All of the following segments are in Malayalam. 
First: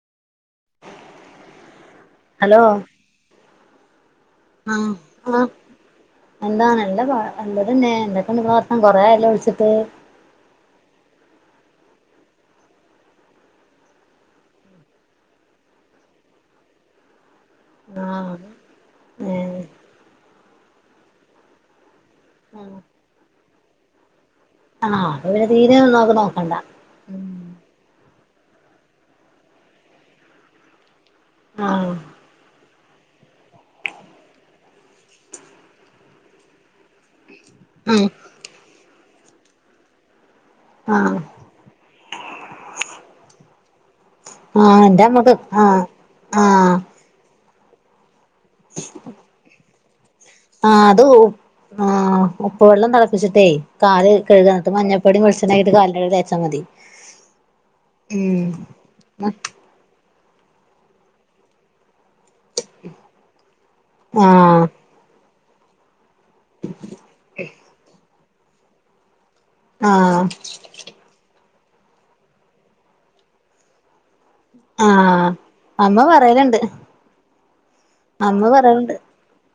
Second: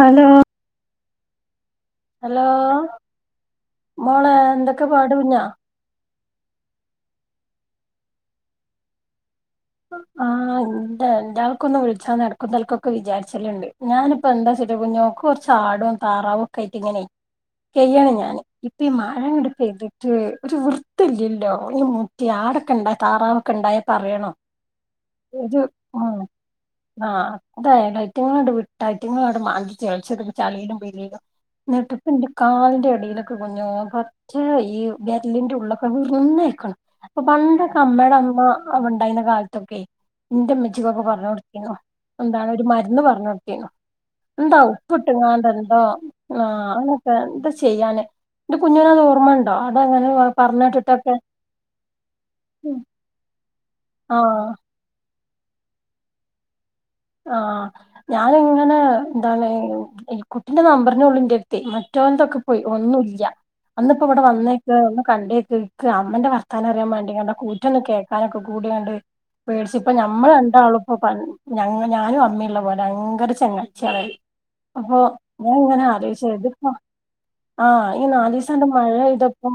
ഹലോ ഹലോ മോളെ എന്തൊക്കെ ആഹ് പാട് കുഞ്ഞാ ആഹ് എന്താ നല്ല പാ നല്ലതെന്നെ എന്തൊക്കെ ങ്ങളെ വർത്താ കൊറെയായല്ലോ വിളിച്ചി ആഹ് [unintelligible] ക്കൊന്ന് വിളിച്ചാ നടക്കുന്ന തലക്കൊക്കെ വിചാരിച്ചലുണ്ട് ഞാനിപ്പൊ എന്താച്ചിട്ടാ ഞങ്ങൾക്ക് കൊറച്ച് ആടും താറാവുക്കെ പെറ്റിങ്ങനെ കൈയാണ് ആഹ് ഞാന് ഇപ്പ ഈ മഴങ്ങട് ഏഹ് പെയ്തിട്ടേ ഒരു വൃത്തില്ലല്ലോ ഈ മുറ്റ ആടൊക്കെണ്ടായി താറാവൊക്കെണ്ടായാ പറയണോ ആഹ് അപ്പൊ പിന്നെ ഇത് തീരെ നോക്ക് നോക്കണ്ട ആ ആ അതയാ റ്റങ്ങളണ്ട് വിട്ടായിറ്റങ്ങളോണ്ട് മാന്തി ചേളിച്ച ചളിയിലും പിളിയിലും ആഹ് എന്നിട്ടിപ്പന്റെ കാലിന്റെ ടിയിലൊക്കെ കുഞ്ഞോ പച്ച [unintelligible] വെരലിന്റെ ഉള്ളൊക്കെ വീറ്ന്നയ്ക്കണ പ്പൊ പണ്ടൊക്കെ ഉം അമ്മയുടെ അമ്മ ഉണ്ടായിരുന്ന കാലത്തൊക്കെ എന്റെ മ്മച്ചിക്കൊക്കെ ആഹ് പറഞ്ഞ് കൊടുത്തിനു എന്താണ് ഒരു മരുന്ന് പറഞ്ഞ് കൊടുത്തിനു എന്താ ആഹ് എന്റെ അമ്മക്ക് ഉപ്പിട്ടെങ്ങാണ്ടെന്തോ ആഹ് ആഹ് അന്നൊക്കെ എന്താ ചെയ്യാന് എന്റെ കുഞ്ഞുനതോർമ്മണ്ടോ അതങ്ങനെ ആ അത് ഉ പറഞ്ഞേട്ടിട്ടൊക്കെ ആ ഉപ്പ് വെള്ളം തളപ്പിച്ചിട്ടേ കാല് ആഹ് കഴുകാ എന്നട്ട് മഞ്ഞ പ്പൊടിയും വെളിച്ചെണ്ണ ആയിട്ട് കാലിന്റടീ തേച്ചാ മതി ആഹ് ഉം ഞാനിങ്ങനെ എന്താണ് കുട്ടിന്റെ നമ്പർ തന്നുള്ളു എന്റടുത്തെ മറ്റോൽതൊക്കെ പോയി ഒന്നുല്ല അന്നിപ്പോ ഇവിടെ ആഹ് വന്നേക്ക് ഒന്ന് കണ്ടേക്ക്‌ എൻക്ക് അമ്മന്റെ വർത്താനം അറിയാൻ മാണ്ടിക്കാണ്ട് ആ കൂറ്റൊന്ന് കേൾക്കാനൊക്കെ കൂടിയാണ്ട് പേടിച്ചപ്പ ആഹ് ഞമ്മള് രണ്ടാളുപ്പൊ പ ഞങ്ങൾ ഞാനും അമ്മയുള്ള പോലെ ഭയങ്കര ചെങ്ങച്ചിയാളേനു അഹോ ആഹ് ഞാൻ ഇങ്ങനെ അമ്മ ആലോചിച്ചത് പറയലുണ്ട് ഇത്പ്പോ ആഹ് ഈ അമ്മ നാലീസണ്ട് പറയലുണ്ട് മഴയ്തപ്പോ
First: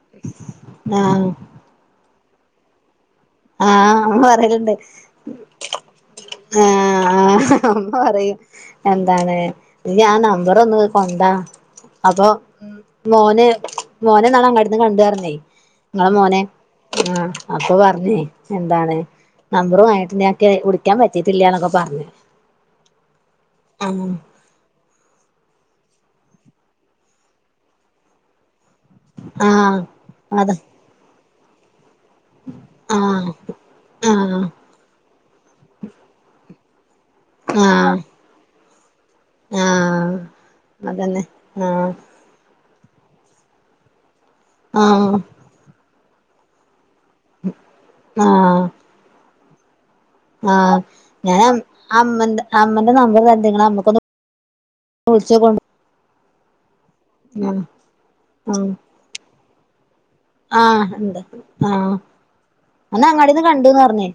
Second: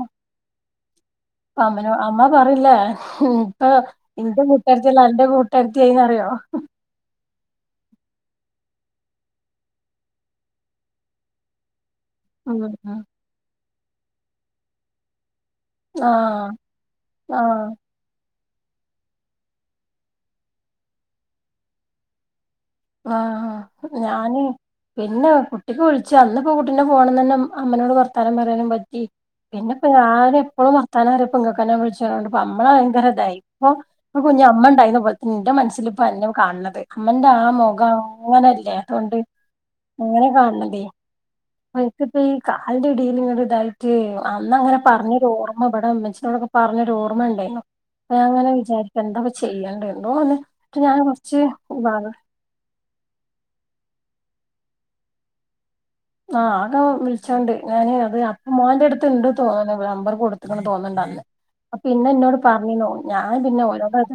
ആഹ് അമ അമ്മ പറയില്ലേ ഇപ്പ ആഹ് അമ്മ ഇന്റെ പറയലുണ്ട് കൂട്ടുകാരത്തിയല്ല അന്റെ കൂട്ടുകാരത്തിയായിന്നറിയോ ആഹ് അമ്മ പറയും എന്താണ് ഇയ്യ് ആ നമ്പറൊന്ന് കൊണ്ടാ അപ്പൊ ഉം ഉം മോന് മോന്ന്നാള് അങ്ങാടിന്ന് കണ്ട് പറിഞ്ഞേ നിങ്ങളെ മോനെ, ആഹ് ആഹ ആഹ് അപ്പൊ പറഞ്ഞേ എന്താണ് നമ്പറ വങ്ങിട്ട് ഞക്ക് വിളിക്കാൻ പറ്റീട്ടില്ലന്നൊക്കെ പറഞ്ഞേ ആഹ ഞാന് പിന്നെ ഒറ്റക്ക വിളിച്ച അന്ന് ഇപ്പൊ കുട്ടിന്റെ ഫോണനി തന്നെ അമ്മനോട് ർത്താനം പറയാനും പറ്റി പിന്നെ ആഹ് ഞാൻ അതെ എപ്പോഴും വർത്താനറിയപ്പം ഇങ്ങനക്കങ്ങനെ വിളിച്ച അമ്മ ഭയങ്കര ആഹ് ഇതായി ഇപ്പൊ ആഹ് കുഞ്ഞ അമ്മ ഉണ്ടതുപോല തെന്റെ മനസ്സിൽ ഇപ്പോ അന്നിം കാണണ്ണേ അമ്മന്റെ ആ മുഖം ആഹ് അങ്ങനല്ലേ അതുകൊണ്ട് ആഹ് അങ്ങനെ കാണണതേ അതന്നെ ആഹ് മപ്പ ഈ കാലിന്റെ ഇടയിൽ ഇങ്ങന ഇതായിട്ട് അന്ന അങ്ങനെ ആഹ് പറഞ്ഞൊരു ഓർമ്മപ്പെടാണ്ട് പറഞ്ഞൊരു ഓർമ്മ ഉണ്ടായിരുന്നു അപ്പം ഞാൻ ഇങ്ങനെ ആഹ് വിചാരിക്കും എന്താപ്പം ചെയ്യേണ്ടന്ന് ആഹ് ഞാൻ അമ്മ അമ്മന്റെ നമ്പർ തരണ്ട് ഇങ്ങള് അമ്മക്കൊ വിളിച്ചോകൊ ആ ആകെ വിളിച്ചോണ്ട് ഞാന് അത് അത്ത മോന്റെ ആ അടുത്ത്ണ്ട് തോന്ന്ണ്ട് നംബർ ആ കൊടുത്തക്കന്ന് ഉണ്ട് തോന്നുന്നുണ്ടന്ന് ആ അപ്പൊ പിന്ന എന്നന്നോട് പറഞ്ഞോ അന്ന് ഞാൻ അങ്ങാടിന്ന് പിന്നെ കണ്ടുന്ന് ഓരോ പറഞ്ഞേ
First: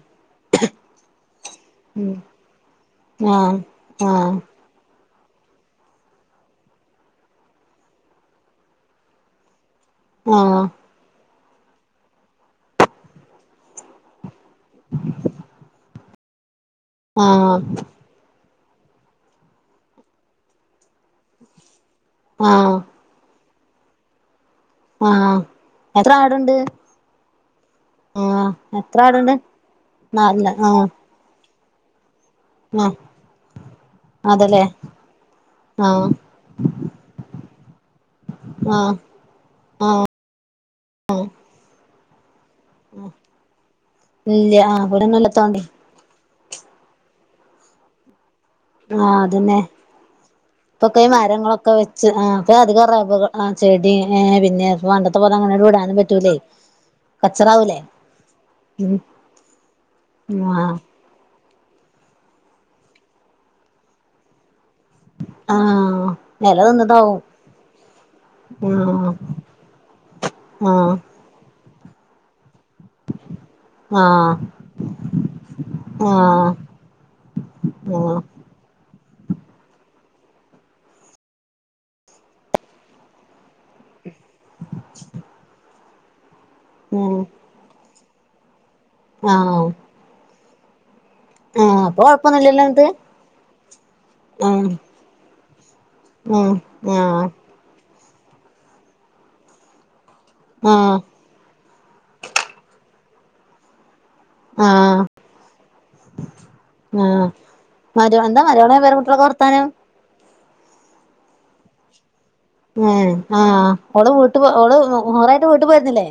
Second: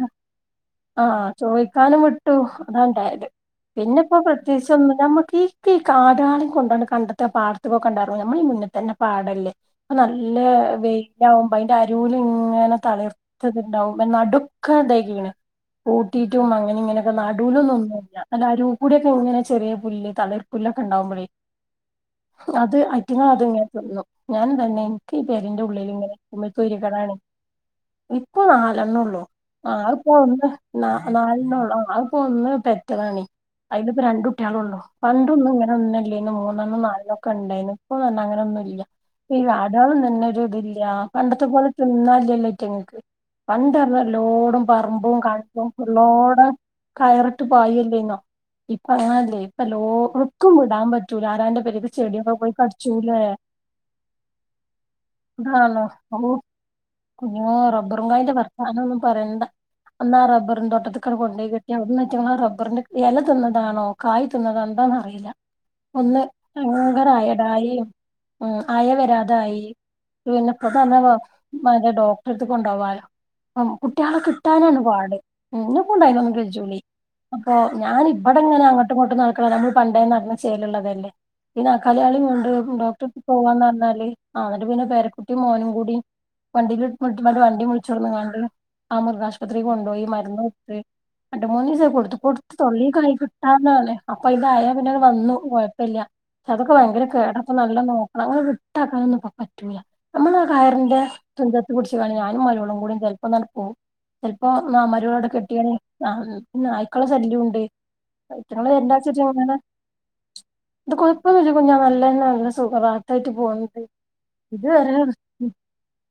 ആഹ ചോദിക്കാനും ഉം വിട്ടു അതാണ്ടായത് ആ പിന്നെ ആ ഇപ്പോ പ്രത്യേകിചൊന്നുല്ല ന ക്ക ഈ കാടുകളം കൊണ്ടോണ്ട് കണ്ടത്ത പാടത്തുക കണ്ടായിരുന്നു നമ്മള ഈ മുന്നെ തന്നെ പാടല്ലേ നല്ല ആ വെയിലാവുമ്പോ അതിന്റെ അരുല് ഇങ്ങനെ തളർത്തത്ണ്ടാവും നടു ഒക്കെ ഇണ്ടായിക്കണ് കൂട്ടിയിട്ടും അങ്ങനെ ഇങ്ങനൊക്കെ ആ നടുലുംന്നുന്നും നല്ല ഒരു കൂടിയൊക്കെങ്ങനെ ചെറിയ പുല്ല് തിളിർ പുല്ല്ക്കെണ്ടാവുമ്പോ ആ അത് അറ്റങ്ങ അത്ങ്ങനെ തിന്നും ഞാനും തന്നെ ആ എനിക്ക് ഈ പരന്റെ ഉള്ളിൽ ഇങ്ങനെ എത്ര ഇരിക്കുമ്പം ഒരു ആടുണ്ട് സ്വരെ കേടാണ് ആ ഇപ്പൊ നാലെണ്ണ എത്ര ഉള്ളു ആടുണ്ട് ആള ഇപ്പോ ഒന്ന് നാലില ആ ന നാലെണ്ണ ഉള്ളൂ ആത്പ്പോ ഒന്ന് ആ പെറ്റതാണി അതില് ഇപ്പോ അതല്ലേ രണ്ടുട്ട്യാലോള്ളൂ പണ്ടൊന്നും ഇങ്ങനെ ആ ഒന്ന മൂന്നനും നാലോക്കെണ്ടായി ആ ഇപ്പങ്ങനെ [inaudible] ആടാളും തന്ന ഒരു ഇതില്ല പണ്ടത്തെ പോലെ തിന്നാലല്ലേ റ്റങ്ങക്ക് പണ്ടഞ്ഞ ഇല്ല എല്ലോടും ആ പറമ്പും ഇവിടൊന്നുംല്ലത്തോണ്ടേ കണ്ടും ഫുള്ളോട കയറിട്ട് പയില്ലേന്നോ ഇപ്പ ആ അങ്ങനല്ലേ ഇപ്പ എല്ലോട്ക്കും വിടാൻ പറ്റ ങ്ങളൊക്കെ വെച്ച് ആ അപ്പ അധികം റബ ചെടി പിന്നെ പണ്ടത്തെ പോലെ അങ്ങനെണ്ട് ഇതാണോ വിടാനും ഓ പറ്റൂല്ലേ കുഞ്ഞോ റബ്ബറും കായിന്റെ വർത്താനം ഉം ഒന്നും പറയണ്ട എന്നാ ആ റബറും തോട്ടത്തികണ്ട് കൊണ്ട [inaudible] അവിടന്ന് ആയിറ്റ റബറിന്റെ ഇല തിന്നതാണോ കായ് തിന്നതാണോ എന്താന്നന്ന് അറിയില്ല ആ ഒന്ന് എല തിന്നിട്ടാവും അങ്കടായി എടയിൻ ആഹ് ആയവരാതായി പിന്നെ ഇപ്പൊ ആഹ് തന്നെ പറഞ്ഞെ ഡോക്ടറെടുത്ത് കൊണ്ടുവാന ആ കുട്ടികളെ ആഹ് കിട്ടാനാണ് പാട് ഇനോ കൊണ്ട് അയിനൊന്നും ആഹ് കയൂലെ അപ്പൊ ഞാൻ ആഹ് ഇവിടെ എങ്ങനെ അങ്ങോട്ടുംങ്ങോട്ടും നടക്കണ നമ്മൾ പണ്ടേ ചെയലുള്ളതല്ലേ പിന്നെ ഈ നാക്കളെലിം കൊണ്ട് ഡോക്ടർക്ക് പോവാന്ന് പറഞ്ഞാല് ആ ഇന്നട്ട് പിന്നെ പേരക്കുട്ടിയ മോനും കൂടി വണ്ട വണ്ടി വിളിച്ചോണ്ടാന്നക്കാണ്ട് ആ ആഹ് മൃഗാശുപത്രിയിൽ കൊണ്ടുപോയി മരുന്ന് കൊടുത്‌ രണ്ട മൂന്ന് ദിവസ അപ്പൊ കൊടുത്ത കൊടുത്ത് കൊഴപ്പൊന്നുല്ലല്ലോ എന്നിട്ട് തൊള്ളിക്കായി കിട്ടാന്നാണേ അപ്പൊ ഇതായാ പിന്നെ വന്നു കുഴപ്പമില്ല പ അതൊക്കെ ഭയങ്കര കേടക്ക നല്ല നോ അങ്ങെ വിട്ടാക്കാനൊന്നും ഇപ്പം പറ്റൂല്ല നമ്മൾ ആ കയറിന്റെ തുഞ്ച ത്ത് പുടിച്ച് കാണ്ട് ഞാനും മരോളും കൂടി ചെലപ്പണ്ട് പോവും ചെലപ്പോ മരോളോടെ കെട്ടിയാണ് പിന്ന നായ്ക്കള ശല്യണ്ട് എന്താ [unintelligible] മരോളെ പേരക്കുട്ടികളൊക്കെ ഇങ്ങനെ വർത്താനം ഇത് കൊഴപ്പൊന്ന കുഞ്ഞ നല്ലതന്നെ നല സുഖ ഉം റഹത്തായിട്ട് ആഹ് പോണ്ട് ഓള് വീട്ട് ഇത് ഓള് വേറെ ഹൊറായിട്ട് വീട്ട് പോയിരുന്നില്ലേ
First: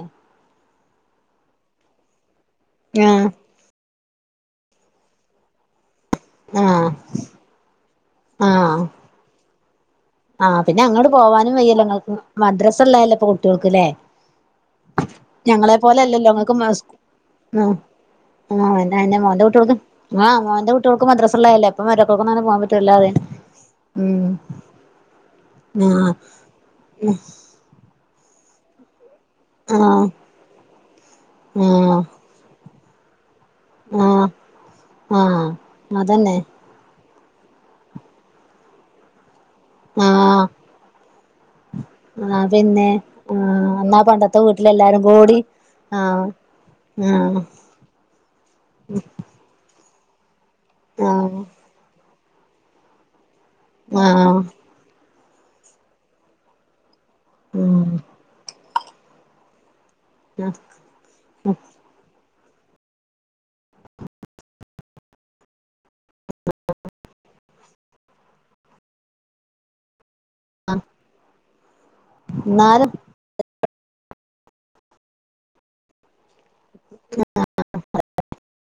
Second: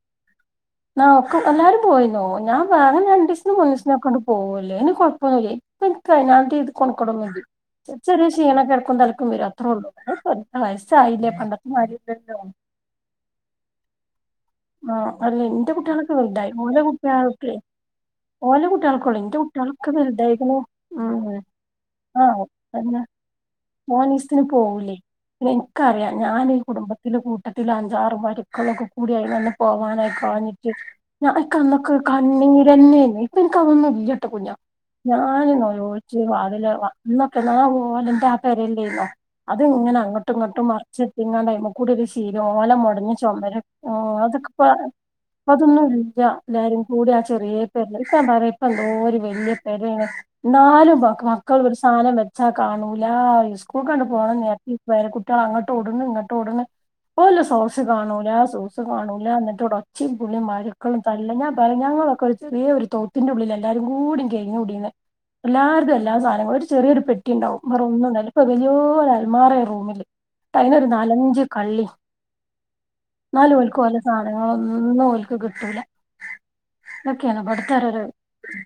നക്കെ എല്ലാരും പോയിന്നോ ഞാൻ വാഗന രണ്ട ആഹ് ദിവസന്ന് മുന്നി സി ഇെ കൊണ്ട് പോവല്ലേ ഇനി കു കൊഴപ്പൊന്നുമില്ല. ഇപ്പ എനി അതിനി ആഹ് കൊണകട് ഒനുല. ക്ഷീണം ആഹ് എടക്കും തലകും വരും അത്രയേ ഉള്ളൂ അതൊക്കെ ആഹ് പിന്നെ അങ്ങോട്ട് വയസ്സായില്ലേ പോവാനും പണ്ടത്തെ വയ്യല്ലോ ഇ ങ്ങൾക്ക്. മാരില്ലല്ലോ മദ്രസല്ലല്ലോ ഇപ്പൊ കുട്ടികൾക്ക്ല്ലേ? ആ അല്ല എന്റെ ഞങ്ങളെ പോലെ കുട്ടികളൊക്കെ അല്ലല്ലോ വലുതായി ങ്ങക്ക് ഓലെ കുട്ടികൾക്ക് ആ ഓലെ ആോന്റെ കുട്ടികൾക്കൊള്ളൂ എന്റെ മോന്റെ ക കുട്ടികൾക്ക് കുട്ടികളൊക്കെ ആ വലുതായിക്ക്ണു മന്റെ കുട്ടികൾക്ക് ഉം മദ്രാസല്ലായല്ല ഇപ്പൊ മരകൾക്ക് കോനും പോകൻ പറ്റല്ലോ അന് മോനീസ്ത്തിന് പോകൂല്ലേ? ഇൻക്കറിയാ ആഹ് ഞാൻ ഈ കുടുംബത്തിലെ കൂട്ടത്തിൽ അഞ്ചാറ് മരുക്കളൊക്കെ കൂടി. ആഹ് പോവാനയിക്കാഞ്ഞിട്ട് ഞ ന്ക്ക് അന്നൊക്ക ആഹ് കണ്ണീരന്നെന് എനിക്കതൊന്നും ആഹ് ഇല്ലട്ടാ കുഞ്ഞ ഞാൻ ആഹ് നോലോൽച്ച് അതന്നെ വാതിൽ വ ഇന്നൊക്കെ നാ ഓലന്റെ ആ പേരലെല്ലെര്ന്ന? അത് ഇങ്ങനെ അങ്ങോട്ടും ആഹ് ഇങ്ങോട്ടും മറച്ച് ഇട്ട്കാണ്ട് അയ്മകൂടെ ഒരു ആഹ് ശിലോല മൊടഞ് ചൊമര് അ ല്ല എല്ലാരും കൂ അതൊന്നുല്യ എല്ലാരുകൂടി ആ ആഹ് ചെറിയ പേരില്ല നക്കെന്താറിയോ ഇപ്പ എന്തോരു വലിയ. രെണ് നാലും മക്ക് ആഹ് മക്കൾ ഒരു സാധനം വെച്ചാൽ കാണൂല ഇ സ്കൂൾ കണ്ടു പോണ ആഹ് നേര്ത്ത് പേരകുട്ട്യാളെ അങ്ങോട്ടുട്ണ് ഇങ്ങട്ടുട്ണ്. ഓല സോസ് ഉം കാണൂല സുസ് കാണൂല എന്നിട്ട്ട ച്ചിം പുള്ളീം മാര്യക്കളും തല്ല് ഞാ പറയും ങ്ങളൊക്കൊരു. ഈ ഒരു തൊയ്ത്തിന്റുള്ളിൽ എല്ലാരും കൂടി കഴിഞ് കുടിന്. എല്ലാർതും എല്ലാ സാധനങ്ങളും ഒരു ചെറിയൊരു പെട്ടിണ്ടാവും വേറൊന്നുണ്ടാവൂല ഇപ്പൊ വെല്യൊരു അൽമാറൊരു റൂമില്. അയ്നൊരു നാലഞ്ച് കള്ളീം. ന്നാലും. ലും ഓൽക്കൊലെ സാധനങ്ങള്ളൊന്നും ഒൽക്ക് കിട്ടൂല. ഇതക്കെണ് ഇബട്തോരോരൊ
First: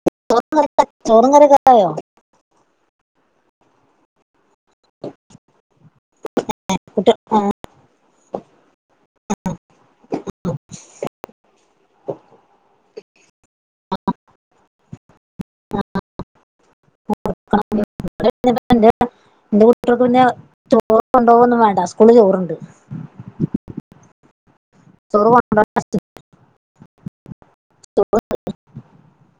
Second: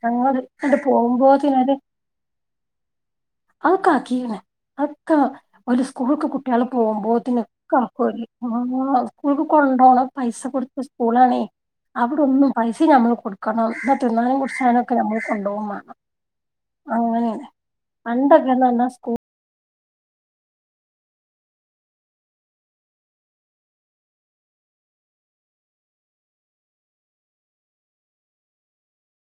ഞങ്ങളക്കങ്ങട്ട് ചോറും കറിയൊക്കെ പൊമ്പോത്തിന് ഒര് ആയോ ആ ക്കാകീം ണ് ആക്ക. ഓല് സ്കൂൾക്ക് കുട്ടിയാൾ കുട്ടി പോമ്പോത്തിന് ഒക്കാകും ഓല് ആ സ്കൂൾക്ക് കൊണ്ടോണം. പൈസ കൊടുത്ത സ്കൂളാണെ. അവിടൊന്നും പൈസ്സിം നമ്മൾ കൊടുക്കണം ന്നാ തിന്നാണേലും കുടിച്ചണെലും ഒക്കെ നമ്മൾ കൊണ്ടവുമാണം. അങ്ങനന്നെ പണ്ടൊക്കെന്നറഞ്ഞ സ്കൂ ട്ട്യാക്ക് പിന്നെ ചോർ കൊണ്ടാവൊന്നും മാണ്ട സ്കൂൾ ചോർണ്ട്. ചോറ് കൊണ്ട [unintelligible] [unintelligible]